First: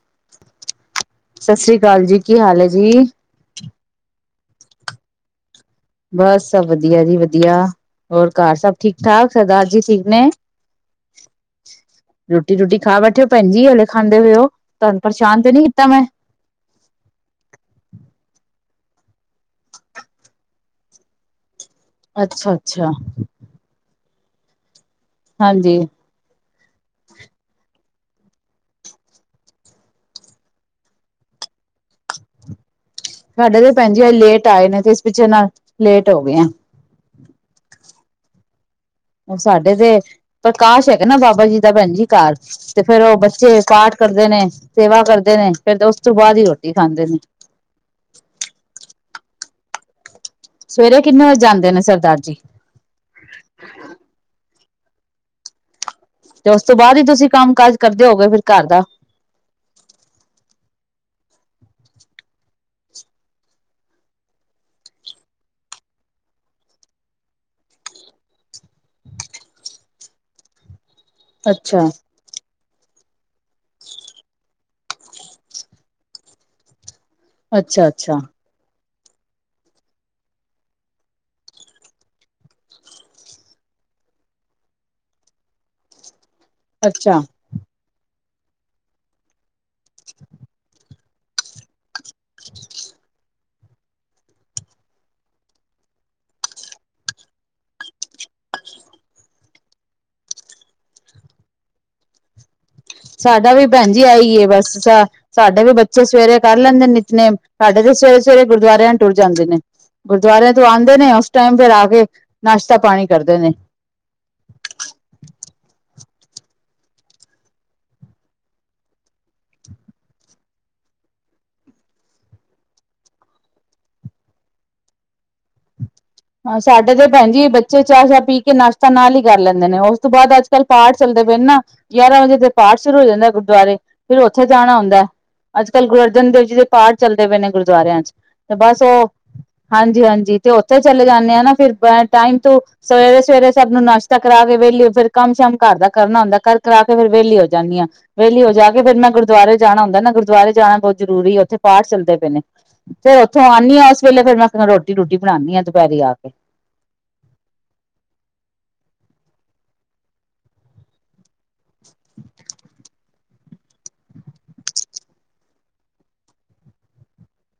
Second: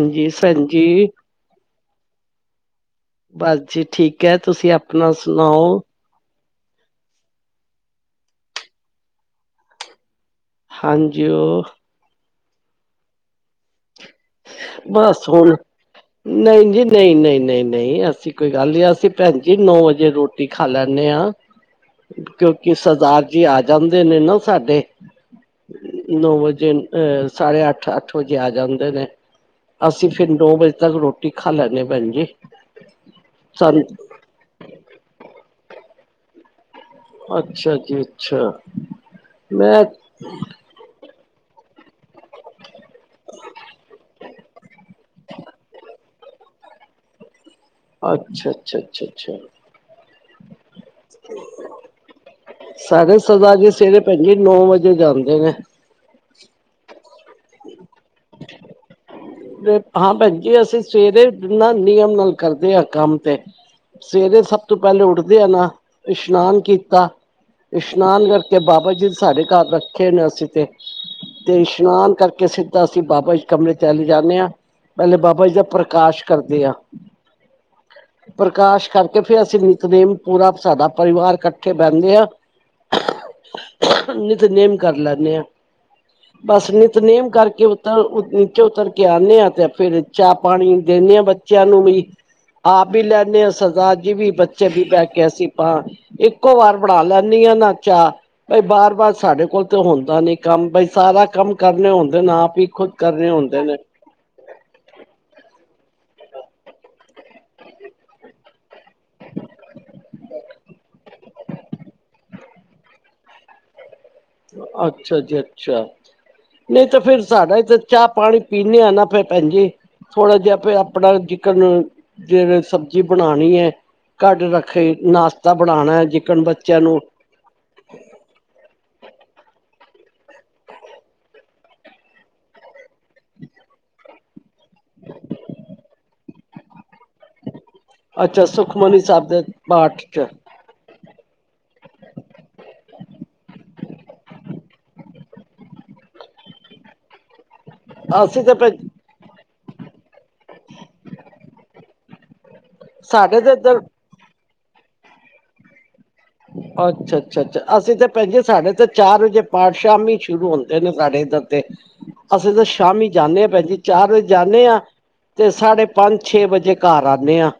ਹਾਂਜੀ ਸਰ ਜੀ। ਸਤਿ ਸ੍ਰੀ ਅਕਾਲ ਜੀ ਕੀ ਹਾਲ ਹੈ ਜੀ ਬਸ ਜੀ ਠੀਕ ਐ, ਤੁਸੀਂ ਆਪਣਾ ਸੁਣਾਓ? ਬਸ ਸਭ ਵਧੀਆ ਜੀ ਵਧੀਆ, ਹੋਰ ਘਰ ਸਭ ਠੀਕ-ਠਾਕ ਸਰਦਾਰ ਜੀ ਠੀਕ ਨੇ? ਹਾਂਜੀ ਉਹ ਰੋਟੀ-ਰੂਟੀ ਖਾ ਬੈਠੇ ਹੋ ਭੈਣ ਜੀ ਹਲੇ ਖਾਂਦੇ ਪਏ ਓ ਤੁਹਾਨੂੰ ਪਰੇਸ਼ਾਨ ਤੇ ਨੀ ਕੀਤਾ ਮੈਂ? ਨਈ ਜੀ ਨਈ ਨਈ, ਨਈ ਨਈ ਐਸੀ ਕੋਈ ਗੱਲ ਨੀ ਅਸੀਂ ਭੈਣ ਜੀ ਨੌ ਵਜੇ ਰੋਟੀ ਖਾ ਲੈਂਨੇ ਆਂ। [inaudible] ਕਿਉਂਕਿ ਅੱਛਾ ਸਰਦਾਰ ਜੀ ਆ ਜਾਂਦੇ ਨੇ ਨਾ ਸਾਡੇ। ਹਾਂਜੀ। ਨੌ ਵਜੇ ਅਹ ਸਾਡੇ ਅੱਠ-ਅੱਠ ਵਜੇ ਆ ਜਾਂਦੇ ਨੇ। ਅਸੀਂ ਫਿਰ ਨੋ ਵਜੇ ਤੱਕ ਰੋਟੀ ਖਾ ਲੈਂਨੇ ਆ ਭੈਣਜੀ। ਸਾਡੇ ਤੇ ਭੈਣ ਜੀ ਅੱਜ ਲੇਟ ਆਏ ਨੇ ਤੇ ਇਸ ਪਿੱਛੇ ਨਾ ਲੇਟ ਹੋ ਗੇ ਆ। ਅੱਛਾ ਜੀ ਅੱਛਾ। ਹੁਣ ਮੈਂ ਸਾਡੇ ਤੇ ਪ੍ਰਕਾਸ਼ ਹੈਗਾ ਨਾ ਬਾਬਾ ਜੀ ਦਾ ਭੈਣ ਜੀ। ਘਾਰ ਤੇ ਫੇਰ ਉਹ ਬੱਚੇ ਪਾਠ ਕਰਦੇ ਨੇ ਸੇਵਾ ਕਰਦੇ ਨੇ ਫਿਰ ਉਸ ਉਸ ਤੋਂ ਬਾਅਦ ਹੀ ਰੋਟੀ ਖਾਂਦੇ ਨੇ। ਅੱਛਾ ਅੱਛਾ, ਅੱਛਾ ਅੱਛਾ। ਸਵੇਰੇ ਕਿੰਨੇ ਵਜੇ ਜਾਂਦੇ ਨੇ ਸਰਦਾਰ ਜੀ? ਸਾਡੇ ਸਰਦਾਰ ਜੀ ਸਵੇਰੇ ਭੈਣ ਜੀ ਨੌ ਵਜੇ ਜਾਂਦੇ ਨੇ। ਤੇ ਉਸ ਤੋਂ ਬਾਅਦ ਹੀ ਤੁਸੀਂ ਕੰਮ-ਕਾਜ ਕਰਦੇ ਹੋਗੇ ਫਿਰ ਘਰ ਦਾ? ਹਾਂ ਭੈਣਜੀ, ਅਸੀਂ ਸਵੇਰੇ ਨਾ ਨਿਯਮ ਨਾਲ ਕਰਦੇ ਹਾਂ ਕੰਮ ਤੇ। ਸਵੇਰੇ ਸਭ ਤੋਂ ਪਹਿਲੇ ਉੱਠਦੇ ਆ ਨਾ ਇਸ਼ਨਾਨ ਕੀਤਾ ਇਸ਼ਨਾਨ ਕਰਕੇ ਬਾਬਾ ਜੀ ਸਾਡੇ ਘਰ ਰੱਖੇ ਨੇ ਅਸੀਂ ਤੇ ਤੇ ਅੱਛਾ ਇਸ਼ਨਾਨ ਕਰਕੇ ਸਿੱਧਾ ਅਸੀਂ ਬਾਬਾ ਜੀ ਕਮਰੇ ਚਲੇ ਜਾਂਨੇ ਆ। ਪਹਿਲੇ ਬਾਬਾ ਜੀ ਦਾ ਪ੍ਰਕਾਸ਼ ਕਰਦੇ ਆ। ਅੱਛਾ- ਅੱਛਾ। ਪ੍ਰਕਾਸ਼ ਕਰਕੇ ਫਿਰ ਅਸੀਂ ਨਿਤਦੇਮ ਪੂਰਾ ਸਾਡਾ ਪਰਿਵਾਰ ਇਕੱਠੇ ਬਹਿੰਨੇ ਆ। [inaudible] ਨਿਤਨੇਮ ਕਰ ਲੇਨੇ ਆ। ਬਸ ਅੱਛਾ ਨਿਤਨੇਮ ਕਰਕੇ ਉਤਰ ਨੀਚੇ ਉਤਰ ਕੇ ਆਨੇ ਆਂ ਤੇ ਫੇਰ ਚਾਹ-ਪਾਣੀ ਦੇਨਿਆ ਬੱਚਿਆਂ ਨੂੰ ਵੀ ਆਪ ਵੀ ਲੈਂਨੇ ਆ ਸਰਦਾਰ ਜੀ ਵੀ ਬੱਚ ਚੇ ਵੀ ਬਹਿ ਕੇ ਅਸੀਂ ਪਾ ਇੱਕੋ ਵਾਰ ਬਣਾ ਲੈਂਣੀਆ ਹਾਂ ਨਾ ਚਾਹ ਬਈ ਬਾਰ- ਬਾਰ ਸਾਡੇ ਕੋਲ ਤਾਂ ਹੁੰਦਾ ਨੀ ਕੰਮ ਬਈ ਸਾਰਾ ਕੰਮ ਕਰਨੇ ਹੁੰਦੇ ਨੇ ਆਪ ਹੀ ਖੁਦ ਕਰਨੇ ਸਾਡਾ ਹੁੰਦੇ ਵੀ ਨੇ ਭੈਣ ਜੀ ਆਈ ਏ ਵੈਸੇ ਸਾ ਸਾਡੇ ਵੀ ਬੱਚੇ ਸਵੇਰੇ ਕਰ ਲੈਂਦੇ ਨੇ ਨਿਤਨੇਮ ਸਾਡੇ ਤੇ ਸਵੇਰੇ-ਸਵੇਰੇ ਗੁਰਦੁਰਿਆਂ ਟੁਰ ਜਾਂਦੇ ਨੇ। ਗੁਰਦੁਆਰਿਆਂ ਤੋਂ ਆਉਂਦੇ ਨੇ ਉਸ ਟਾਈਮ ਫਿਰ ਆ ਕੇ ਨਾਸ਼ਤਾ ਪਾਣੀ ਕਰਦੇ ਨੇ। ਅੱਛਾ ਜੀ ਅੱਛਾ। ਨਹੀਂ ਤਾਂ ਫਿਰ ਸਾਡਾ ਤਾਂ ਚਾਹ-ਪਾਣੀ ਪੀਂਦੇ ਆ ਨਾ ਫਿਰ ਭੈਣ ਜੀ ਥੋੜ੍ਹਾ ਜਿਹਾ ਆਪੇ ਆਪਣੇ ਜਿਕਨ, ਜਿਵੇ ਸਬਜ਼ੀ ਬਣਾਣੀ ਏ। ਕੱਡ- ਰੱਖੀ ਨਾਸ਼ਤਾ ਬਣਾਣਾ ਜਿਕਨ ਹਾਂ ਬੱਚਿਆਂ ਸਾਡੇ ਨੂੰ ਤੇ ਭੈਣ ਜੀ ਬੱਚੇ ਬੱਚੇ ਚਾਹ- ਚੂ ਪੀ ਕੇ ਨਾਸ਼ਤਾ ਨਾਲ ਹੀ ਕਰ ਲੈਂਦੇ ਨੇ ਉਸ ਤੋਂ ਬਾਅਦ ਅੱਜ-ਕੱਲ੍ਹ ਪਾਠ ਚੱਲਦੇ ਪਏ ਨੇ ਨਾ। ਗਿਆਰਾਂ ਵਜੇ ਤੇ ਪਾਠ ਸ਼ੁਰੂ ਹੋ ਜਾਂਦਾ ਗੁਰਦੁਆਰੇ ਫਿਰ ਉੱਥੇ ਜਾਣਾ ਹੁੰਦਾ ਐ। ਅੱਜ- ਕੱਲ ਗੁਰੂ ਅਰਜਨ ਦੇਵ ਜੀ ਦੇ ਪਾਠ ਚੱਲਦੇ ਪਏ ਨੇ ਗੁਰਦੁਆਰਿਆਂ ਚ ਅੱਛਾ ਤੇ ਬਸ ਸੁਖਮਨੀ ਉਹ ਸਾਹਿਬ ਦੇ ਪਾਠ। ਚ ਹਾਂਜੀ। ਤੇ ਉੱਥੇ ਚਲੇ ਜਾਂਦੇ ਆ ਨਾ ਫਿਰ ਟਾਈਮ ਤੋਂ ਸਵੇਰੇ- ਸਵੇਰੇ ਸਭ ਨੂੰ ਨਾਸ਼ਤਾ ਕਰਾ ਕੇ ਵੈਲੇ ਫਿਰ ਕੰਮ- ਸ਼ਮ ਘਰ ਦਾ ਕਰਨਾ ਹੁੰਦਾ ਕਰ ਕਰਾ ਕੇ ਫਿਰ ਵਿਹਲੀ ਹੋ ਜਾਂਦੀ ਆ, ਵੇਹਲੀ ਅਸੀਂ ਹੋ ਤੇ ਭੈ ਜਾ ਕੇ ਫਿਰ ਮੈਂ ਗੁਰਦੁਆਰੇ ਜਾਣਾ ਹੁੰਦਾ ਨਾ ਗੁਰ ਦੁਆਰੇ ਜਾਣਾ ਬਹੁਤ ਜ਼ਰੂਰੀ ਏ, ਉੱਥੇ ਪਾਠ ਚੱਲਦੇ ਪਏ ਨੇ। ਫੇਰ ਸਾਡੇ ਉੱਥੋਂ ਤੇ ਆਂਨੀ ਇੱਧਰ ਆ ਏਸ ਵੇਲੇ ਫਿਰ ਮੈਂ ਰੋਟੀ- ਰੁਟੀ ਬਣਾਦੀ ਹਾਂ ਦੁਪਹਿਰੇ ਆ ਕੇ। ਅੱਛਾ-ਅੱਛਾ-ਅੱਛਾ, ਅਸੀਂ ਤਾਂ ਭੈਂਜੀ ਸਾਡੇ ਤੇ ਚਾਰ ਵਜੇ ਪਾਠ ਸ਼ਾਮ ਹੀ ਸ਼ੁਰੂ ਹੁੰਦੇ ਨੇ ਸਾਡੇ ਇੱਧਰ ਤੇ। ਅਸੀਂ ਤੇ ਸ਼ਾਮੀ ਜਾਂਦੇ ਹਾਂ ਭੈਣ ਜਜੀ ਚਾਰ ਵਜੇ ਜਾਂਦੇ ਹਾਂ, ਤੇ ਸਾਢੇ ਪੰਜ ਛੇ ਵਜੇ ਘਰ ਆਂਦੇ ਹਾਂ।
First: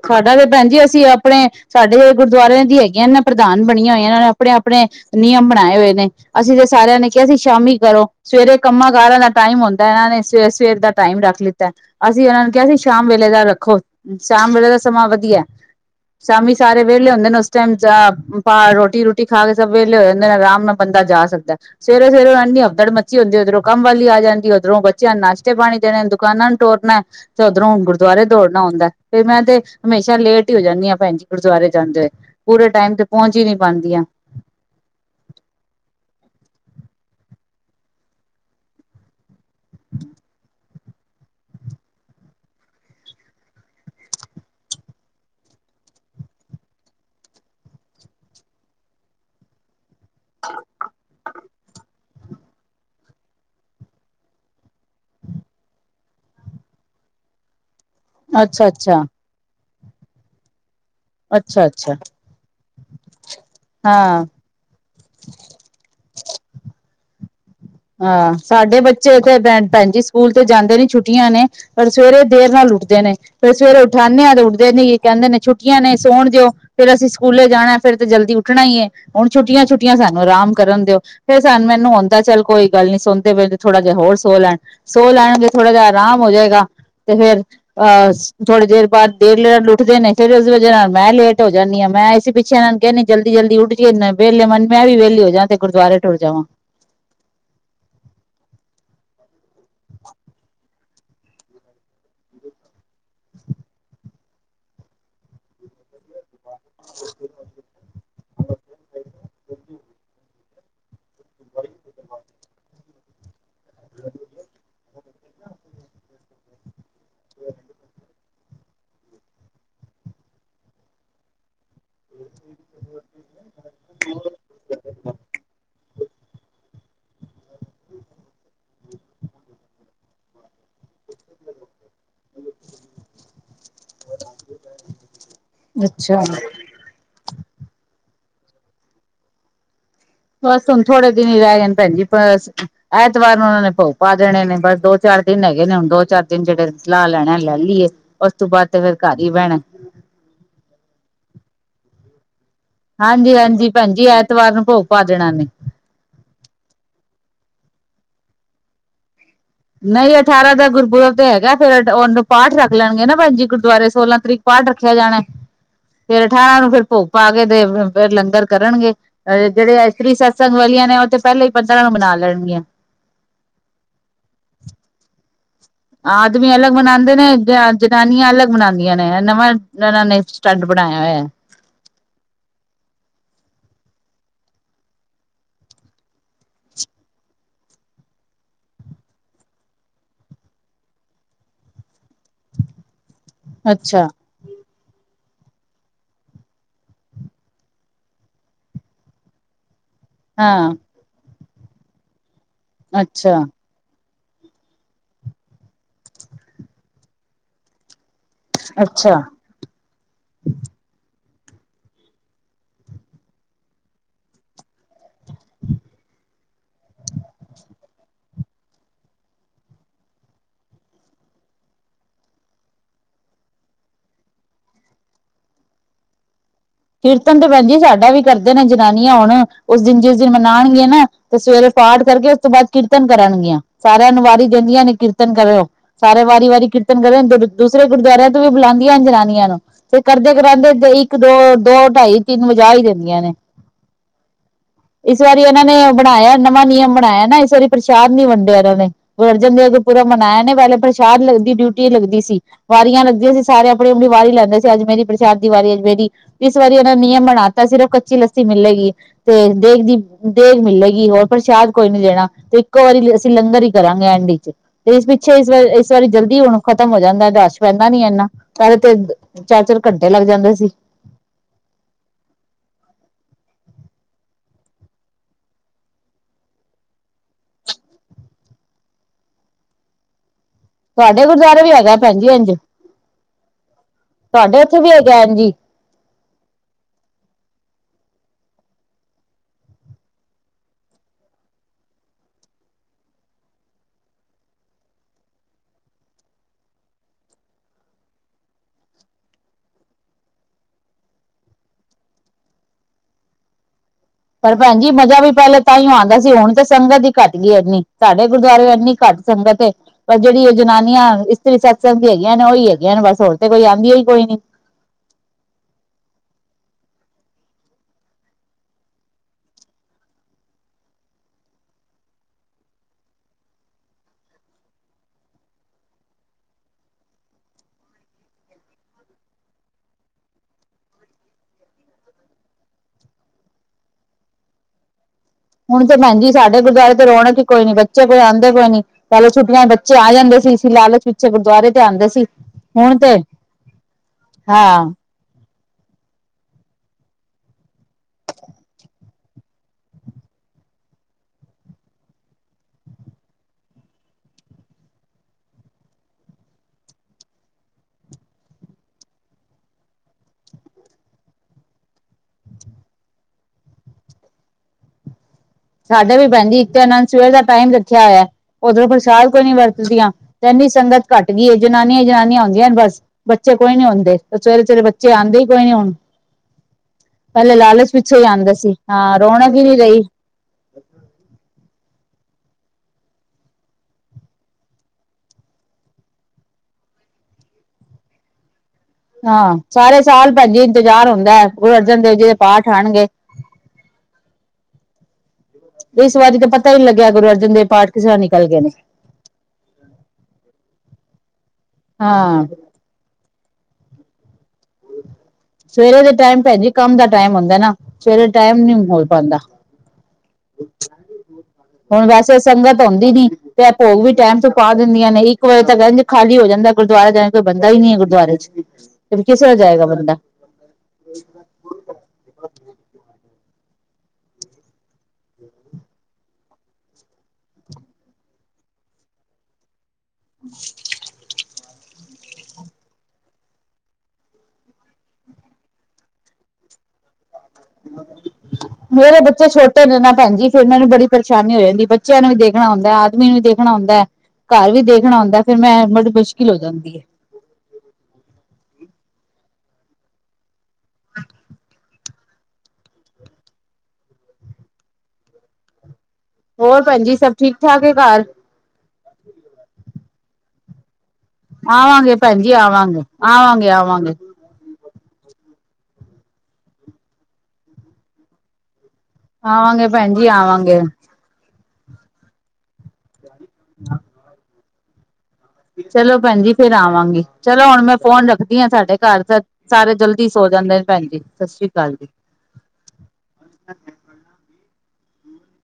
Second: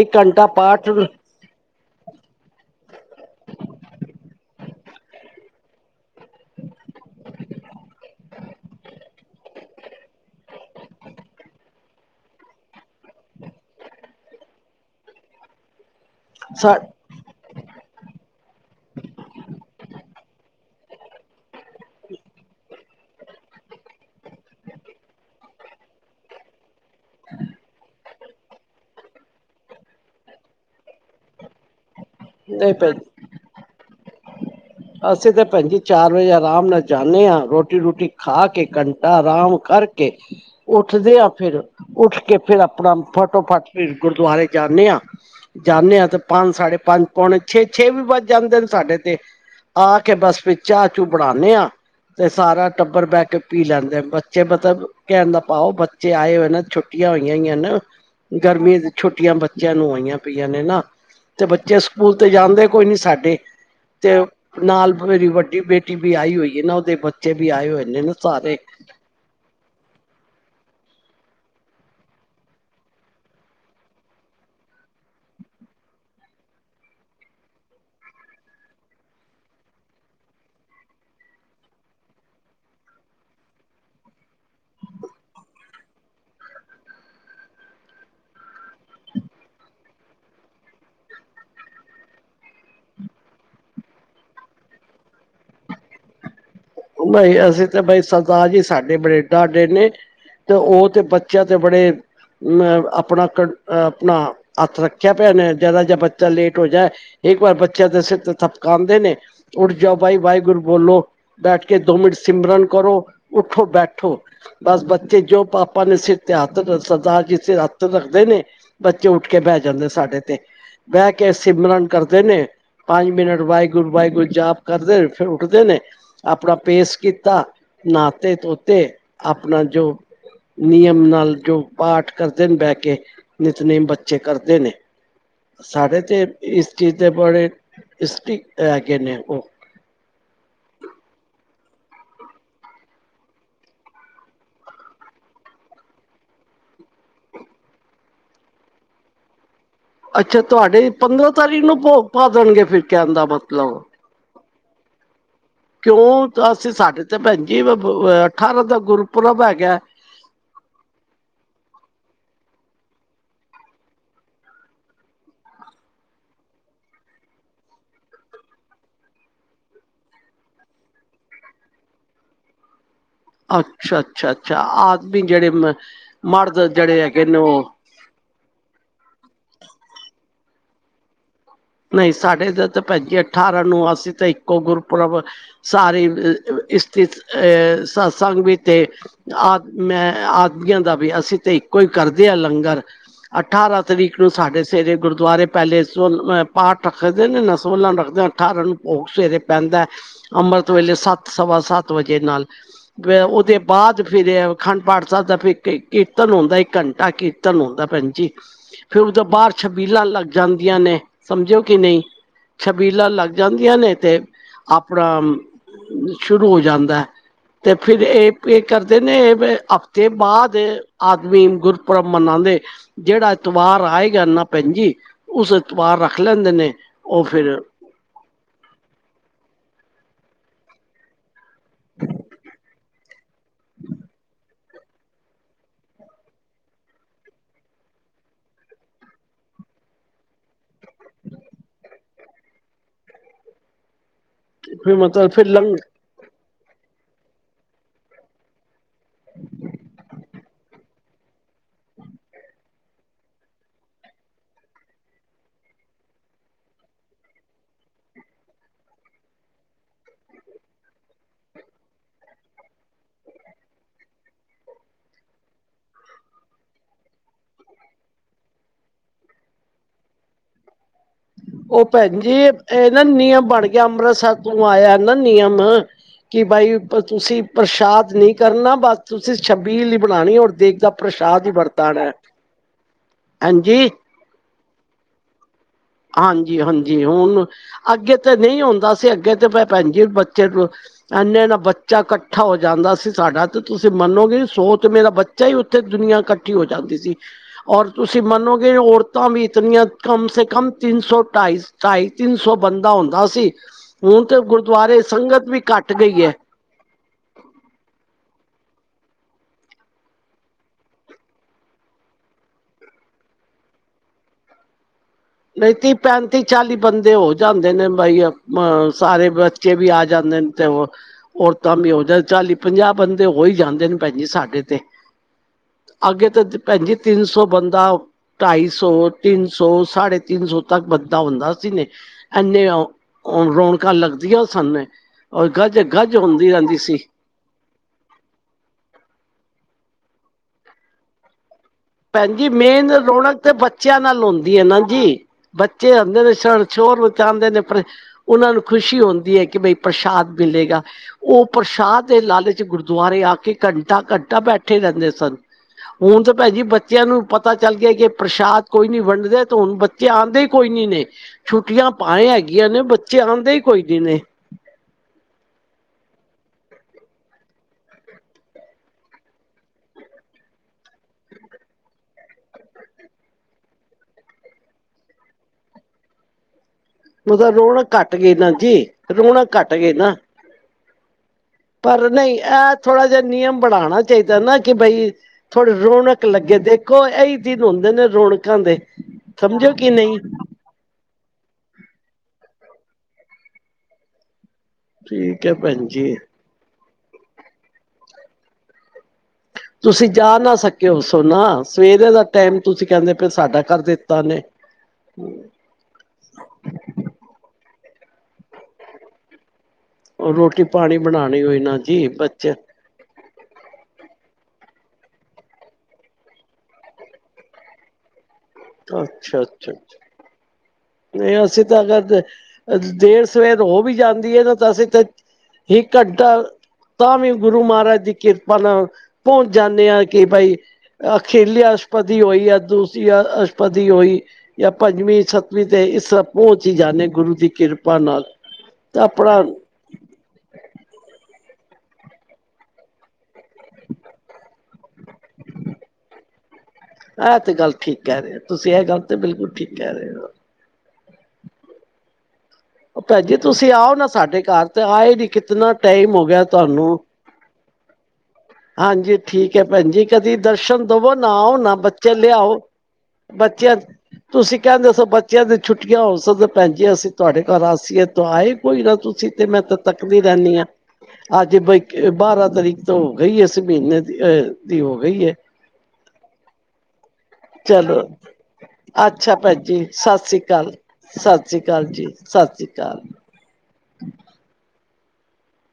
ਇੱਕ ਨਾਲੇ ਘੰਟਾ ਭੈਣ ਜੀ ਪਾਠ ਅਸੀਂ ਆਪ ਆਪਣੇ ਸਾਡੇ ਗੁਰਦੁਆਰਿਆਂ ਦੀ ਹੈਗੀਆਂਨਾਂ ਪ੍ਰਧਾਨ ਬਣੀਆਂ ਹੋਈਆਂ, ਇਹਨਾ ਨੇ ਆਪਣੇ- ਆਪਣੇ ਨਿਯਮ ਬਣਾਏ ਹੋਏ ਨੇ। ਅਸੀਂ ਤੇ ਸਾਰਿਆਂ ਨੇ ਕਿਹਾ ਸੀ ਸ਼ਾਮੀ ਕਰੋ, ਸਵੇਰੇ ਕੰਮਾਂ ਕਾਰਾਂ ਦਾ ਟਾਈਮ ਹੁੰਦਾ। ਹੁੰਦਾਂ, ਇਹਨਾਂ ਨੇ ਸਵੇਰ-ਸਵੇਰ ਦਾ ਟਾਈਮ ਰੱਖ ਲਿੱਤਾ, ਅਸੀਂ ਇਹਨਾਂ ਨੂੰ ਕਿਹਾ ਸੀ ਸ਼ਾਮ ਵੇਲੇ ਦਾ ਰੱਖੋ। ਸ਼ਾਮ ਵੇਲੇ ਦਾ ਸਮਾਂ ਵਧੀਆ ਐ ਸ਼ਾਮੀ ਸਾ ਸਾਰੇ ਵੇਲੇ ਵਿਹਲੇ ਹੁੰਦੇ ਨੇ ਉਸ ਟਾਈਮ ਚਾਹ ਪਾ ਰੋਟੀ- ਰੂਟੀ ਖਾ ਕੇ ਸਭ ਵਿਹਲੇ ਹੋ ਜਾਂਦੇ ਨੇ, ਆਰਾਮ ਨਾਲ ਬੰਦਾ ਜਾ ਸਕਦਾ। ਸਵੇਰੇ-ਸਵੇਰੇ ਰਹਦੀ ਹਫਦੜ ਮੱਚੀ-ਹੁੰਦੀ, ਉੱਰੋਂ ਕੰਮ ਵਾਲੀ ਆ ਜਾਂਦੀ, ਉੱਧਰੋਂ ਬੱਚਿਆਂ ਨੂੰ ਨਾਸ਼ਤੇ ਪਾਣੀ- ਦੇਣੇਣ ਦੁਕਾਨਾਂ ਨੂੰ ਟੁਰਨਾ ਏ ਤੇ ਉੱਧਰੋਂ ਹੁਣ ਗੁਰਦੁਆਰੇ ਦੌੜਨਾ ਆਉਂਦਾ। ਫੈਰ ਮੈਂ ਤੇ ਹਮੇਸ਼ਾ ਲੇਟ ਹੀ ਹੋ ਜਾਂਦੀ ਹਾਂ ਭੈਣ ਜੀ ਗੁਰਦੁਆਰੇ ਜਾਂਦੇ ਹੋਏ ਪੂਰੇ ਨਹੀਂ ਟਾਈਮ ਭੈਣ ਤੇ ਪਹੁੰਚ ਹੀ ਨਹੀ ਬਣਦੀਆਂ। ਅਸੀਂ ਤਾਂ ਭੈਜੀ ਚਾਰ ਵਜੇ ਆਰਾਮ ਨਾਲ ਜਾਂਦੇ ਹਾਂ ਰੋਟੀ- ਰੂਟੀ ਖਾ ਕੇ ਘੰਟਾ ਆਰਾਮ ਕਰਕੇ। ਉੱਠਦੇ ਹਾਂ ਫਿਰ, ਉੱਠ ਕੇ ਫਿਰ ਆਪਣਾ ਫਟੋ ਫਟ ਫਿਰ ਗੁਰਦੁਆਰੇ ਜਾਂਦੇ ਹਾਂ। ਜਾਂਦੇ ਹਾਂ ਤੇ ਪੰਜ, ਸਾਢੇ ਪੰਜ, ਪੌਣੇ ਛੇ, ਛੇ ਵੀ ਬਸ ਜਾਂਦੇ ਨੇ ਸਾਡੇ ਤੇ। ਆ ਕੇ ਬਸ ਫ ਚਾਹ-ਚੂ ਬਣਾਉਦੇ ਹਾਂ। ਤੇ ਸਾਰਾ ਟੱਬਰ ਬਹਿ ਕੇ ਪੀ ਲੈਂਦੇ ਆ, ਬੱਚੇ ਮਤਲਬ ਕਹਿਣ ਦਾ ਪਾਓ ਬੱਚੇ ਆਏ ਹੋਏ ਨਾ ਛੁੱਟੀਆਂ ਹੋਈਆਂ ਹੀਈਆਂ ਨਾ, ਅੱਛਾ ਗਰਮੀਆਂ ਅੱਛਾ ਛੁੱਟੀਆਂ ਬੱਚਿਆਂ ਨੂੰ ਹੋਈਆਂ ਪਈਆਂ ਨੇ ਨਾ। ਤੇ ਅੱਛਾ ਬੱਚੇ ਅੱਛਾ ਸਕੂਲ ਤੇ ਜਾਂਦੇ ਕੋਈ ਨੀ ਸਾਡੇ ਹਾਂ ਤੇ ਨਾਲ ਮੇਰੀ ਵੱਡੀ ਬੇਟੀ ਵੀ ਆਈ ਹੋਈ ਹੈ ਨਾ, ਉਹਦੇ ਬੱਚੇ ਵੀ ਆਏ ਹੋਏ। ਨੇ ਨਾ ਹਾਂ ਸਾਰੇ ਸਾਡੇ ਬੱਚੇ ਇਥੇ ਭੈਣ ਜੀ ਸਕੂਲ ਤੇ ਜਾਂਦੇ ਨੀ ਛੁੱਟੀਆਂ ਨੇ ਪਰ ਸਵੇਰੇ ਦੇਰ ਨਾਲ ਉੱਠਦੇ ਨੇ। ਫਿਰ ਸਵੇਰੇ ਉਠਾਨੇ ਆ ਤੇ ਉੱਠਦੇ ਨੀ, ਕਹਿੰਦੇ ਨੇ ਛੁੱਟੀਆਂ ਨੇ ਸੋਣ ਦਿਓ। ਫੇਰ ਅਸੀਂ ਸਕੂਲੇ ਜਾਣਾ ਫੇਰ ਤੇ ਜਲਦੀ ਉੱਠਣਾ ਹੀ ਏ, ਹੁਣ ਛੁੱਟੀਆਂ-ਛੁੱਟੀਆਂ ਸਾਨੂੰ ਆਰਾਮ ਕਰਨ ਦਿਓ। ਫਿਰ ਸਾਨ ਮੈਨੂੰ ਹੁੰਦਾ ਚੱਲ ਕੋਈ ਗੱਲ ਨੀ ਸੌਂਦੇ ਪਏ ਤੇ ਥੋੜ੍ਹਾ ਜਿਹਾ ਹੋਰ ਸੋ ਲੈਣ। ਸੋ ਲੈਣਗੇ ਥੋੜਾ ਜਿਹਾ ਆਰਾਮ ਹੋ ਜਾਏਗਾ। ਤੇ ਫੇਰ ਅਹ ਥੋੜੀ ਦੇਰ ਬਾਅਦ ਦੇਰ ਲੇਟ ਉਠਦੇ ਨੇ, ਫਿਰ ਉਸ ਵਜ੍ਹਾ ਨਾਲ ਮੈਂ ਲੇਟ ਹੋ ਜਾਂਦੀ ਹਾਂ। ਮੈਂ ਇਸੇ ਪਿੱਛੇ ਇਹਨਾਂ ਨੂੰ ਕਹਿਨੀ ਜਲਦੀ-ਜਲਦੀ ਉੱਠ ਜਿਏ ਵਿਹਲੇ ਮੰਨ ਮੈਂ ਵੀ ਵਿਹਲੇ ਹੋ ਜਾ ਤੇ ਗੁਰਦੁਆਰੇ ਟੁਰ ਜਾਵਾਂ। ਬਈ ਅਸੀਂ ਤੇ ਬਈ ਸਰਦਾਰ ਜੀ ਸਾਡੇ ਬੜੇ ਡਾਡੇ ਨੇ ਤੇ ਉਹ ਤੇ ਬਚ ਬੱਚਾ ਤੇ ਬੜੇ ਅ ਆਪਣਾ -ਆਪਣਾ ਹੱਥ ਰੱਖਿਆ ਪਿਆ ਨੇ ਜਿਆਦਾ ਜਹਾ ਬ [unintelligible] ਲੇਟ ਹੋ ਜਾਏ, ਇੱਕ ਵਾਰ ਬੱਚਾ ਦੇ ਸਿਰ ਤੇ ਥਪਕਾਉਂਦੇ ਨੇ ਉੱਠ ਜਾਓ ਬਾਈ ਵਾਹਿਗੁਰੂ ਬੋਲੋ। ਬੈਠ ਕੇ ਦੋ ਮਿੰਟ ਸਿਮਰਨ ਕਰੋ। ਉੱਠੋ ਬੈਠੋ ਬਸ ਬੱਚੇ ਜੋ ਪਾਪਾ ਨੇ ਸਿਰ ਤੇ ਹੱਥ ਸਰਦਾਰ ਜੀ ਹੱਥ ਰੱਖਦੇ ਨੇ ਬੱਚੇ ਉੱਠ ਕੇ ਬਹਿ ਜਾਂਦੇ ਸਾਡੇ ਤੇ, ਬਹਿ ਕੇ ਸਿਮਰਨ ਕਰਦੇ ਨੇ ਪੰਜ ਮਿੰਟ ਵਾਹਿਗੁਰੂ-ਵਾਹਿਗੁਰੂ ਜਾਪ ਕਰਦੇ ਨੇ, ਫੇਰ ਉੱਠਦੇ ਨੇ ਪੇਸ਼ਟ ਕੀਤਾ, ਨਾਤੇ- ਤੋਤੇ ਆਪਣਾ ਜੋ ਨਿਯਮ ਨਾਲ ਨਾਲ ਜੋ ਪਾਠ ਕਰਦੇ ਨੇ ਬਹਿ ਕੇ, ਨਿਤਨੇਮ ਬੱਚੇ ਕਰਦੇ ਨੇ ਸਾਡੇ ਤੇ, ਅੱਛਾ ਇਸ ਚੀਜ਼ ਦੇ ਬੜੇ, ਸਟਿਕ ਹੈਗੇ ਨੇ ਉਹ, ਬਸ ਹੁਣ, ਥੋੜੇ ਦਿਨ ਹੀ ਰਹਿ ਗਏ ਭੈਣ ਜੀ ਬਸ ਐਤਵਾਰ ਨੂੰ, ਉਹਨਾਂ ਨੇ ਭੋਗ ਪਾ ਦੇਣੇ ਨੇ, ਬਸ ਦੋ- ਚਾਰ ਦਿਨ ਹੈਗੇ ਨੇ, ਹੁਣ ਦੋ ਚਾਰ ਦਿਨ ਜਿਹੜੇ ਸਲਾਹ ਲੈਣੇ ਲੈ ਲਈਏ ਉਸ ਤੋਂ ਬਾਅਦ ਤੇ, ਫੇਰ ਘਰ ਹੀ ਬਹਿਣਾ। ਅੱਛਾ ਤੁਹਾਡੇ, ਪੰਦਰਾਂ ਤਾਰੀਕ ਨੂੰ ਪਾ ਦੇਣਗੇ ਫਿਰ ਕਹਿਣ ਦਾ ਹਾਂਜੀ-ਹਾਂਜੀ ਮਤਲਬ ਭੈਣਜੀ ਐਤਵਾਰ ਨੂੰ ਭੋਗ ਪਾ ਦੇਣਾ ਨੇ ਕਿਉਂ ਤਾਂ, ਅਸੀਂ ਸਾਡੇ ਤੇ ਭੈਣਜੀ ਅਠਾਰਾਂ ਦਾ, ਗੁਰਪੁਰਬ ਹੈਗਾ ਨਹੀਂ ਅਠਾਰਾਂ ਦਾ ਗੁਰਪੁਰਬ ਤੇ ਹੈਗਾ, ਫੇਰ ਉਹਨੂੰ ਪਾਠ ਰੱਖ ਲੈਣਗੇ ਨਾ ਭੈਣ ਜੀ, ਗੁਰਦੁਆਰੇ ਸੋਲਾਂ ਤਰੀਕ ਪਾਠ ਰੱਖਿਆ ਜਾਣਾ ਫੇਰ ਅਠਾਰਾਂ ਨੂੰ ਫਿਰ ਭੋਗ ਪਾ ਕੇ ਤੇ, ਫਿਰ ਲੰਗਰ ਕਰਨਗੇ ਐ ਜਿਹੜੇ ਇਸਤਰੀ ਸਤਸੰਗ ਵਾਲੀਆਂ ਨੇ, ਉਹ ਤੇ ਪਹਿਲੇ ਹੀ, ਪੰਦਰਾਂ ਨੂੰ ਮਨਾ ਲੈਣਗੀਆਂ, ਅੱਛਾ-ਅੱਛਾ ਅੱਛਾ, ਆਦਮੀ ਜਿਹੜੇ ਮ ਆਦਮੀ, ਮਰਦ ਅਲਗ ਜਿਹੜੇ ਮਨਾਂਦੇ ਹੈਗੇ ਨੇ ਜ ਉਹ ਜਨਾਨੀਆਂ ਅਲੱਗ ਮਣਾਦੀਆਂ ਨੇ, ਨਵਾਂ ਇਹਨਾਂ ਨੇ ਸਟੰਡ, ਬਣਾਇਆ ਹੋਇਆ ਨਹੀਂ ਸਾਡੇ ਤੇ ਏਧੇ ਤਾਂ ਭੈਣ ਜੀ ਅਠਾਰਾਂ ਨੂੰ, ਅਸੀ ਤਾਂ ਇੱਕੋ ਗੁਰਪੁਰਬ ਸਾਰੇ, ਇਸਤਰੀ ਅਹ ਸਤਸੰਗ ਵੀ ਤੇ ਆਦ ਮੈਂ, ਆਦਮੀਆਂ ਦਾ ਵੀ ਅਸੀਂ ਤੇ ਕੋਈ ਕਰਦੇ ਆ ਲੰਗਰ, ਅਠਾਰਾਂ ਅੱਛਾ ਤਰੀਕ ਨੂੰ ਸਾਡੇ ਸਵੇਰੇ ਗੁਰਦੁਆਰੇ ਪਹਿਲੇ ਸ ਪਾਠ ਰੱਖਦੇ ਨੇ ਨਾ, ਸ਼ੋਲਾ ਨੂੰ ਰੱਖਦੇ ਅਠਾਰਾਂ ਨੂੰ ਭੋਗ ਸਵੇਰੇ ਪੈਂਦਾ, ਅੰਮ੍ਰਿਤ ਹਾਂ ਵੇਲੇ ਸੱਤ ਸਵਾ -ਸੱਤ ਵਜੇ ਨਾਲ ਅੱਛਾ ਉਹਦੇ ਬਾਅਦ ਫਿਰ, ਅਖੰਡ ਪਾਠ ਸਾਹਿਬ ਦਾ ਫਿਰ ਕੀਰਤਨ ਹੁੰਦਾ, ਇੱਕ ਘੰਟਾ ਕੀਰਤਨ ਹੁੰਦਾ ਭੈਣ ਜੀ। ਫੇਰ ਉਸ ਅੱਛਾ ਤੋਂ ਬਾਹਰ, ਛਬੀਲਾਂ ਲੱਗ ਜਾਂਦੀਆਂ ਨੇ, ਸਮਝੇ ਓ ਕਿ ਨਹੀਂ ਛਬੀਲਾ, ਲੱਗ ਜਾਂਦੀਆਂ ਨੇ ਤੇ ਆਪਣਾ ਸ਼ੁਰੂ ਹੋ ਜਾਂਦਾ ਤੇ ਫਿਰ, ਇਹ ਕੇ ਕਰਦੇ ਨੇ ਹਫ਼ਤੇ ਬਾਅਦ ਆਦਮੀ, ਗੁਰਪੁਰਬ ਮਨਾਉਂਦ ਜਿਹੜਾ, ਇਤਵਾਰ ਆਏਗਾ ਨਾ ਭੈਣ ਜੀ, ਉਸ ਇਤਵਾਰ ਰੱਖ ਲੈਂਦੇ ਨੇ ਉਹ ਕੀਰਤਨ, ਤੇ ਫਿਰ ਭੈਣ ਜੀ ਸਾਡਾ ਵੀ ਕਰਦੇ ਨੇ, ਜਨਾਨੀਆਂ ਹੁਣ, ਉਸ ਦਿਨ ਜਿਸ ਦਿਨ, ਮਨਾਣਗੇ ਨਾ ਤੇ ਸਵੇਰੇ ਪਾਠ ਕਰਕੇ, ਉਸ ਤੋਂ ਬਾਅਦ ਕੀਰਤਨ ਕਰਨਗੀਆਂ, ਸਾਰਿਆਂ ਨੂੰ ਵਾਰੀ ਦੇਦੀਆਂ ਨੇ, ਕੀਰਤਨ ਕਰੋ ਸਾਰੇ ਵਾਰੀ-ਵਾਰੀ ਕੀਰਤਨ ਕਰਨ ਦੂਸਰੇ ਗੁਰਦੁਆਰਿਆਂ ਤੋਂ ਵੀ, ਬੁਲਾਉਂਦੀਆਂ ਜਨਾਨੀਆਂ ਨੂੰ ਤੇ, ਕਰਦੇ- ਕਰਾਂਦੇ ਇੱਕ ਦੋ, ਦੋ -ਢਾਈ ਤਿੰਨ, ਵਜਾ ਹੀ ਦਿੰਦੀਆਂ ਨੇ, ਫਿਰ ਇਸ ਮਤਲਬ ਵਾਰੀ ਫਿਰ ਉਹਨਾਂ ਨੇ ਲੰਗ ਬਣਾਇਆ, ਨਵਾਂ ਨਿਯਮ ਬਣਾਇਆ ਨਾ, ਇਸ ਵਾਰੀ ਪ੍ਰਸ਼ਾਦ ਨਈ, ਵੰਡਿਆ ਇਹਨਾਂ ਨੇ ਗੁਰੂ ਅਰਜਨ ਦੇਵ ਪੂਰਵ ਮਨਾਇਆ ਨੇ, ਪਹਿਲੇ ਪ੍ਰਸ਼ਾਦ ਲੱਗਦੀ, ਡਿਊਟੀ ਲੱਗਦੀ ਸੀ। ਵਾਰੀਆਂ ਲੱਗਦੀਆਂ ਸੀ। ਸਾਰੇ ਆਪਣੀ -ਆਪਣੀ ਵਾਰੀ ਲੈਂਦੇ ਸੀ। ਅੱਜ ਮੇਰੀ, ਪ੍ਰਸ਼ਾਦ ਦੀ ਵਾਰੀ ਅੱਜ ਮੇਰੀ ਇਸ ਵਾਰੀ, ਉਹਨਾਂ ਨਿਯਮ ਬਣਾ ਤਾ, ਸਿਰਫ ਕੱਚੀ ਲੱਸੀ ਮਿਲੇਗੀ ਤੇ ਦੇਗ ਦੀ ਦੇਗ ਮਿਲੇਗੀ, ਹੋਰ ਪਰ ਪ੍ਰਸਾਦਿ ਕੋਈ ਨੀ ਦੇਣਾ ਤੇ, ਇੱਕੋ ਵਾਰੀ ਅਸੀਂ, ਲੰਗਰ ਹੀ ਕਰਾਂਗੇ ਐੱਡ ਚ ਤੇ ਇਸ ਪਿੱਛੇ, ਇਸ ਵਾਰੀ -ਇਸ ਵਾਰੀ ਜਲਦੀ ਮਾਲ ਖ਼ਤਮ ਹੋ ਜਾਂਦਾ, ਰਸ਼ ਪੈਂਦਾ ਨਈ, ਇਨਾ ਪਹਿਲੇ ਤੇ ਚਾਰ-ਚਾਰ ਘੰਟੇ ਲੱਗ ਜਾਂਦੇ ਸੀ। ਉਹ ਭੈਣ ਜੀ, ਇਹ ਨਾ ਨਿਯਮ ਬਣ ਗਿਆ ਅੰਮ੍ਰਿਤਸਰ ਤੋਂ, ਆਇਆ ਨਾ ਨਿਯਮ ਕਿ, ਬਾਈ ਤੁਸੀਂ ਪ੍ਰਸ਼ਾਦ ਨਹੀਂ ਕਰਨਾ, ਬਸ ਤੁਸੀਂ ਛੱਬੀਲ ਹੀ, ਬਣਾਉਣੀ ਔਰ ਦੇਗ ਸਿਧਾ ਤੁਹਾਡੇ ਪ੍ਰਸ਼ਾਦ ਹੀ ਗੁਰਦੁਆਰੇ ਵੀ ਹੈਗਾ ਵਰਤਣਾ ਭੈਣ ਜੀ ਇੰਝ ਹਾਂਜੀ। ਤੁਹਾਡੇ ਇਥੇ ਵੀ ਹੈ ਏਨ ਜੀ ਹਾਂਜੀ-ਹਾਂਜੀ ਹੁਣ ਅੱਗੇ ਤੇ ਨਈ ਹੋਂਦਾ ਸੀ। ਅੱਗੇ ਤੇ ਭੈਣ ਜੀ। ਬੱਚੇ ਇੰਨੇ ਇੰਨਾ ਬੱਚਾ ਇਕੱਠਾ ਹੋ ਜਾਂਦਾ ਸੀ ਸਾਡਾ ਤੇ ਤੁਸੀਂ ਮੰਨੋਗੇ ਸੋਚ ਮੇਰਾ ਬੱਚਾ ਚਾਹੇ ਉੱਥੇ ਦੁਨੀਆਂ ਕੱਠੀ ਹੋ ਜਾਂਦੀ ਸੀ। ਔਰ ਤੁਸੀਂ ਮੰਨੋਗੇ ਔਰਤਾਂ ਵੀ ਇਤਨੀਆਂ ਕਮ ਸੇ ਕਮ ਤਿੰਨ ਸੌ ਢਾਈ-ਢਾਈ ਤਿੰਨ ਸੌ ਬੰਦਾ ਹੁੰਂਦਾ ਸੀ। ਹੁਣ ਤੇ ਪਰ ਭੈਣ ਜੀ ਗੁਰਦੁਆਰੇ ਮਜ਼ਾ ਵੀ ਸੰਗਤ ਪੈਲੇ ਤਾਂਹੀਓ ਘੱਟ ਆਂਦਾ ਗਈ ਸੀ ਹੈ ਹੁਣ ਤੇ ਸੰਗਤ ਹੀ। ਘੱਟ ਗੀ ਇੰਨੀ। ਸਾਡੇ ਗੁਰਦੁਆਰੇ ਇੰਨੀ ਘੱਟ ਸੰਗਤ ਏ। ਪਰ ਜਿਹੜੀ ਉਹ ਜਨਾਨੀਆਂ ਇਸਤਰੀ ਸਤਸੰਗ ਦੀ ਹੈਗੀਆਂ ਨੇ ਉਹੀ ਹੈਗੀਆਂ ਨੇ ਬਸ ਹੋਰ ਤੇ ਕੋਈ ਆਂਦੀਆਂ ਈ ਕੋਈ ਨੀ। ਨਹੀਂ ਤੀਂ ਪੈਂਤੀ ਚਾਲੀ ਬੰਦੇ ਹੋ ਜਾਂਦੇ ਨੇ ਬਈ ਅ ਸਾਰੇ ਬੱਚੇ ਵੀ ਆ ਜਾਂਦੇ ਨੇ ਤੇ ਉਹ ਔਰਤਾਂ ਵੀ ਹੋ ਜਾ ਚਾਲੀ ਪੰਜਾਹ ਬੰਦੇ ਹੋ ਈ ਜਾਂਦੇ ਨੇ ਭੈਣ ਜੀ ਸਾਡੇ ਤੇ। ਅੱਗੇ ਤੇ ਭੈਣਜੀ ਤਿੰਨ ਸੌ ਬੰਦਾ ਢਾਈ ਸੌ ਤਿੰਨ ਸੌ ਸਾਢੇ ਤਿੰਨ ਸੌ ਤੱਕ ਬੱਦਾ ਹੁੰਦਾ ਸੀ ਨੇ। ਇੰਨੇ ਰੌਣਕਾਂ ਲੱਗਦੀਆਂ ਸਨ ਨੇ। ਹੁਣ ਤੇ ਭੈਣ ਜੀ ਸਾਡੇ ਗੁਰਦੁਆਰੇ ਤੇ ਰੋਣਕ ਈ ਕੋਈ ਨੀ। ਬੱਚੇ ਕੋਈ ਆਂਦੇ ਕੋਈ ਨੀ। ਪੈਲੇ ਛੁੱਟੀਆਂ ਚ ਬੱਚੇ ਆ ਜਾਂਦੇ ਸੀ ਅਸੀਂ ਲਾਲਚ ਵਿੱਚ ਬੱਚੇ ਗੁਰਦੁਆਰੇ ਤੇ ਆਂਦੇ। ਸੀ ਭੈਣ ਜੀ ਮੇਨ ਰੌਣਕ ਤੇ ਬੱਚਿਆਂ ਨਾਲ ਹੋਂਦੀ ਹੈਨਾ ਹਾਂ ਜੀ। ਬੱਚੇ ਹੰਦੇ ਨੇ ਸ਼ੋਰ ਮਚਾਂਦੇ ਨੇ। ਉਹਨਾਂ ਨੂੰ ਖ਼ੁਸ਼ੀ ਹੁੰਦੀ ਐ ਕਿ ਬਈ ਪ੍ਰਸ਼ਾਦ ਮਿਲੇਗਾ। ਉਹ ਪ੍ਰਸ਼ਾਦ ਦੇ ਲਾਲਚ ਗੁਰਦੁਆਰੇ ਆ ਕੇ ਘੰਟਾ-ਘੰਟਾ ਬੈਠੇ ਰਹਿੰਦੇ ਸਨ। ਹੁਣ ਤੇ ਭੈਨ ਜੀ ਬੱਚ ਬੱਚਿਆਂ ਨੂੰ ਪਤਾ ਚੱਲ ਗਿਐ ਕਿ ਪ੍ਰਸ਼ਾਦ ਕੋਈ ਨੀ ਵੰਡਦੇ ਤੇ ਹੁਣ ਬੱਚੇ ਆਂਦੇ ਕੋਈ ਨੀ ਨੇ। ਛੁੱਟੀਆਂ ਪਾਏ ਹੈਗੀਆਂ ਨੇ ਬੱਚੇ ਆਂਦੇ ਈ ਕੋਈ ਨੀ ਨੇ। ਸਾਡੇ ਵੀ ਭੈਣਜੀ ਇੱਕ ਤੇ ਇਹਨਾਂ ਨੇ ਸਵੇਰ ਦਾ ਟਾਈਮ ਰੱਖਿਆ ਹੋਇਐ। ਓਧਰੋਂ ਪ੍ਰਸ਼ਾਦ ਕੋਈ ਨੀ ਵਰਤਦੀਆਂ ਤੇ ਇਨੀ ਸੰਗਤ ਘੱਟ ਗਈ ਏ ਜਨਾਨੀਆਂ-ਜਨਾਨੀਆਂ ਹੋਂਦੀਆਂ ਨੇ ਬਸ। ਬੱਚੇ ਕੋਈ ਨੀ ਹੋਂਦੇ ਤੇ ਸਵੇਰੇ-ਸਵੇਰੇ ਬੱਚੇ ਆਂਦੇ ਈ ਕੋਈ ਨੀ ਹੁਣ। ਪੈਲੇ ਮਤਲਬ ਲਾਲਚ ਰੌਣਕ ਘੱਟ ਪਿੱਛੇ ਹੀ ਗਈ ਨਾ ਆਂਦੇ ਸੀ ਜੀ ਹਾਂ ਰੋਣਕ ਰੌਣਕ ਈ ਘੱਟ ਨੀ ਗਈ ਰਈ। ਨਾ। ਹਮ। [inaudible] ਪਰ ਨਈ ਇਹ ਥੋੜਾ ਜਿਹਾ ਨਿਯਮ ਬਣਾਣਾ ਚਾਹੀਦੈ ਨਾ ਕਿ ਬਈ ਥੋੜੇ ਰੌਣਕ ਲੱਗੇ ਦੇਖੋ ਇਹੀ ਦਿਨ ਹੁੰਦੇ ਨੇ ਰੌਣਕਾਂ ਦੇ। ਹਾਂ ਸਮਝੋ ਕਿ ਸਾਰੇ ਨਹੀਂ ਸਾਲ ਭੈਣਜੀ ਇੰਤਜ਼ਾਰ ਹੁੰਦੈ, ਗੁਰੂ ਅਰਜਨ ਦੇਵ ਜੀ ਦੇ ਪਾਠ ਆਣਗੇ। ਠੀਕ ਐ। ਇਸ ਵਾਰੀ ਤੇ ਪਤਾ ਈ ਨੀ ਲੱਗਿਆ ਗੁਰੂ ਅਰਜਨ ਦੇਵ ਪਾਠ ਕਿਸਰ੍ਹਾਂ ਨਿਕਲ ਗਏ ਨੇ। ਤੁਸੀਂ ਜਾ ਨਾ ਸਕੇ ਹੋ ਸੋ ਨਾ ਸਵੇਰੇ ਦਾ ਹਾਂ ਟੈਮ ਤੁਸੀਂ ਕਹਿੰਦੇ ਪੇਓ ਸਾਡਾ ਕਰ ਦਿੱਤਾ ਨੇ। ਹਮ। [unintelligible] [inaudible] ਸਵੇਰੇ ਦੇ ਟਾਈਮ ਭੈਣ ਜੀ, ਕੰਮ ਦਾ ਟਾਈਮ ਹੁੰਦੈ ਨਾ, ਸਵੇਰੇ ਟਾਈਮ ਨੀ ਹੋ ਪਾਂਦਾ। ਉਹ ਰੋਟੀ ਪਾਣੀ ਬਣਾਣੀ ਹੋਈ ਨਾ ਜੀ, ਬੱਚੇ ਭੈਣਜੀ। ਤੇ ਭੋਗ ਵੀ ਟੈਮ ਸੇਰ ਪਾ ਦਿੰਦੀਆਂ ਨੇ, ਇੱਕ ਵਜੇ ਤਕ ਇੰਝ ਖਾਲੀ ਹੋ ਜਾਂਦੈ ਗੁਰਦੁਆਰਾ ਜੈਵੇਂ ਕੋਈ ਬੰਦਾ ਹੀ ਨੀ ਹੈ ਗੁਰਦੁਆਰੇ ਚ ਤੇ ਫਿਰ ਕਿਸ ਅੱਛਾ ਤਰ੍ਹਾਂ ਅੱਛਾ ਅੱਛਾ ਜਾਏਗਾ ਬੰਦਾ ਨਹੀਂ ਅਸੀਂ ਤਾਂ ਅਗਰ, ਦੇਰ ਸਵੇਰ ਹੋ ਵੀ ਜਾਂਦੀ ਏ ਤੇ ਤਾਂ ਅਸੀਂ ਤੇ ਹਿੱਕ ਘੰਟਾ ਤਾਂ ਵੀ ਗੁਰੂ ਮਹਾਰਾਜ ਦੀ ਕਿਰਪਾ ਨਾਲ ਪਹੁੰਚ ਜਾਂਨੇ ਆਂ। ਕਿ ਭਈ ਅਖੀਰਲੀ ਅਸ਼ਪਦੀ ਹੋਈ ਯਾ ਦੂਸਰੀ ਅ ਅਸ਼ਪਦੀ ਹੋਈ ਯਾ ਪੰਜਵੀ ਸੱਤ ਨੀ ਤੇ ਇਸ ਤਰਾਂ ਪ੍ਹੋਂਚ ਈ ਜਾਂਨੇ ਆ ਗੁਰੂ ਦੀ ਕਿਰਪਾ ਨਾਲ ਤਾਂ ਮੇਰੇ ਆਪਣਾ ਬੱਚੇ ਛੋਟ ਟੇ ਨੇ ਨਾ ਭੈਨਜੀ ਫੇਰ ਮੈਨੂੰ ਬੜੀ ਪਰੇਸ਼ਾਨੀ ਹੋ ਜਾਂਦੀ, ਬੱਚੇਆਂ ਨੂੰ ਵੀ ਦੇਖਣਾ ਹੁੰਦੈ, ਆਦਮੀ ਨੂੰ ਵੀ ਦੇਖਣਾ ਹੁੰਦੈ। ਘਾੱਰ ਵੀ ਦੇਖਣਾ ਹੂੰਦੈ, ਫੇਰ ਮੈਂ ਬੜੀ ਮੁਸ਼ਕਿਲ ਹੋ ਜਾਂਦੀ ਏ। ਐ ਤੇ ਗਾੱਲ ਠੀਕ ਕੈ ਰਏ ਓ, ਤੂਸੀ ਐ ਗੱਲ ਤੇ ਬਿਲਕੁਲ ਠੀਕ ਕੈ ਰਏ ਓ। ਭੈਨਜੀ ਤੂਸੀ ਆਓ ਨਾ ਸਾਡੇ ਘਾਰ, ਤੇ ਆਏ ਨੀ ਕਿਤਨਾ ਟਾਈਮ ਹੋ ਗੇਆ ਹੋਰ ਭੈਨਜੀ, ਸਬ ਠੀਕ-ਠਾਕ ਏ ਘਾਰ? ਹਾਂਜੀ, ਠੀਕ ਐ ਭੈਨ ਜੀ ਕਦੀ ਦਰਸ਼ਨ ਦਵੋ ਨਾ, ਆਓ ਨਾ ਬੱਚੇ ਆਵਾਂਗੇ ਭੈਣ ਜੀ ਲੇਆਓ, ਆਵਾਂਗੇ ਆਵਾਂਗੇ ਬੱਚੇਆਂ ਆਵਾਂਗੇ ਚ ਤੂਸੀਂ ਕੈਂਦੇਸੋ ਬੱਚੇਆਂ ਦੀ ਛੁੱਟੀਆਂ ਹੋਸੱਨ, ਤੇ ਭੈਨ ਜੀ ਅਸੀ ਤੂਆਡੇ ਘਾਰ ਆਸੀਏ, ਤੋ ਆਏ ਕੋਈ ਨਾ ਤੂਸ ਸੀ ਤੇ ਮੈਂ ਤਾ ਆਵਾਂਗੇ ਭੈਣ ਤੱਕਦੀ ਜੀ ਰੈਨੀ ਆਂ। ਆਵਾਂਗੇ ਆੱਜ ਬਈ ਕ ਬਾਰਾਂ ਤਰੀਕ ਤੇ ਹੋ ਗਈ ਏ ਇਸ ਮ੍ਹੀਨੇ ਦੀ ਅ ਦੀ ਹੋ ਗਈ ਏ। ਚਲੋ ਭੈਨ ਜੀ ਫਿਰ ਆਵਾਂਗੇ। ਚਲੋ ਹੁਣ ਮੈਂ ਫੋਨ ਰੱਖਦੀ ਆਂ, ਸਾਡੇ ਘਾਰ ਅੱਛਾ ਸਬ, ਭੈਣ ਜੀ ਸਾਰੇ ਸਤਿ ਜਲਦੀ ਸੋ ਜਾਂਦੇ ਨੇ ਭੈਨ ਜੀ, ਸਸ੍ਰੀ ਕਾਲ ਜੀ। ਸਸ਼੍ਰੀ ਕਾਲ। [inaudible]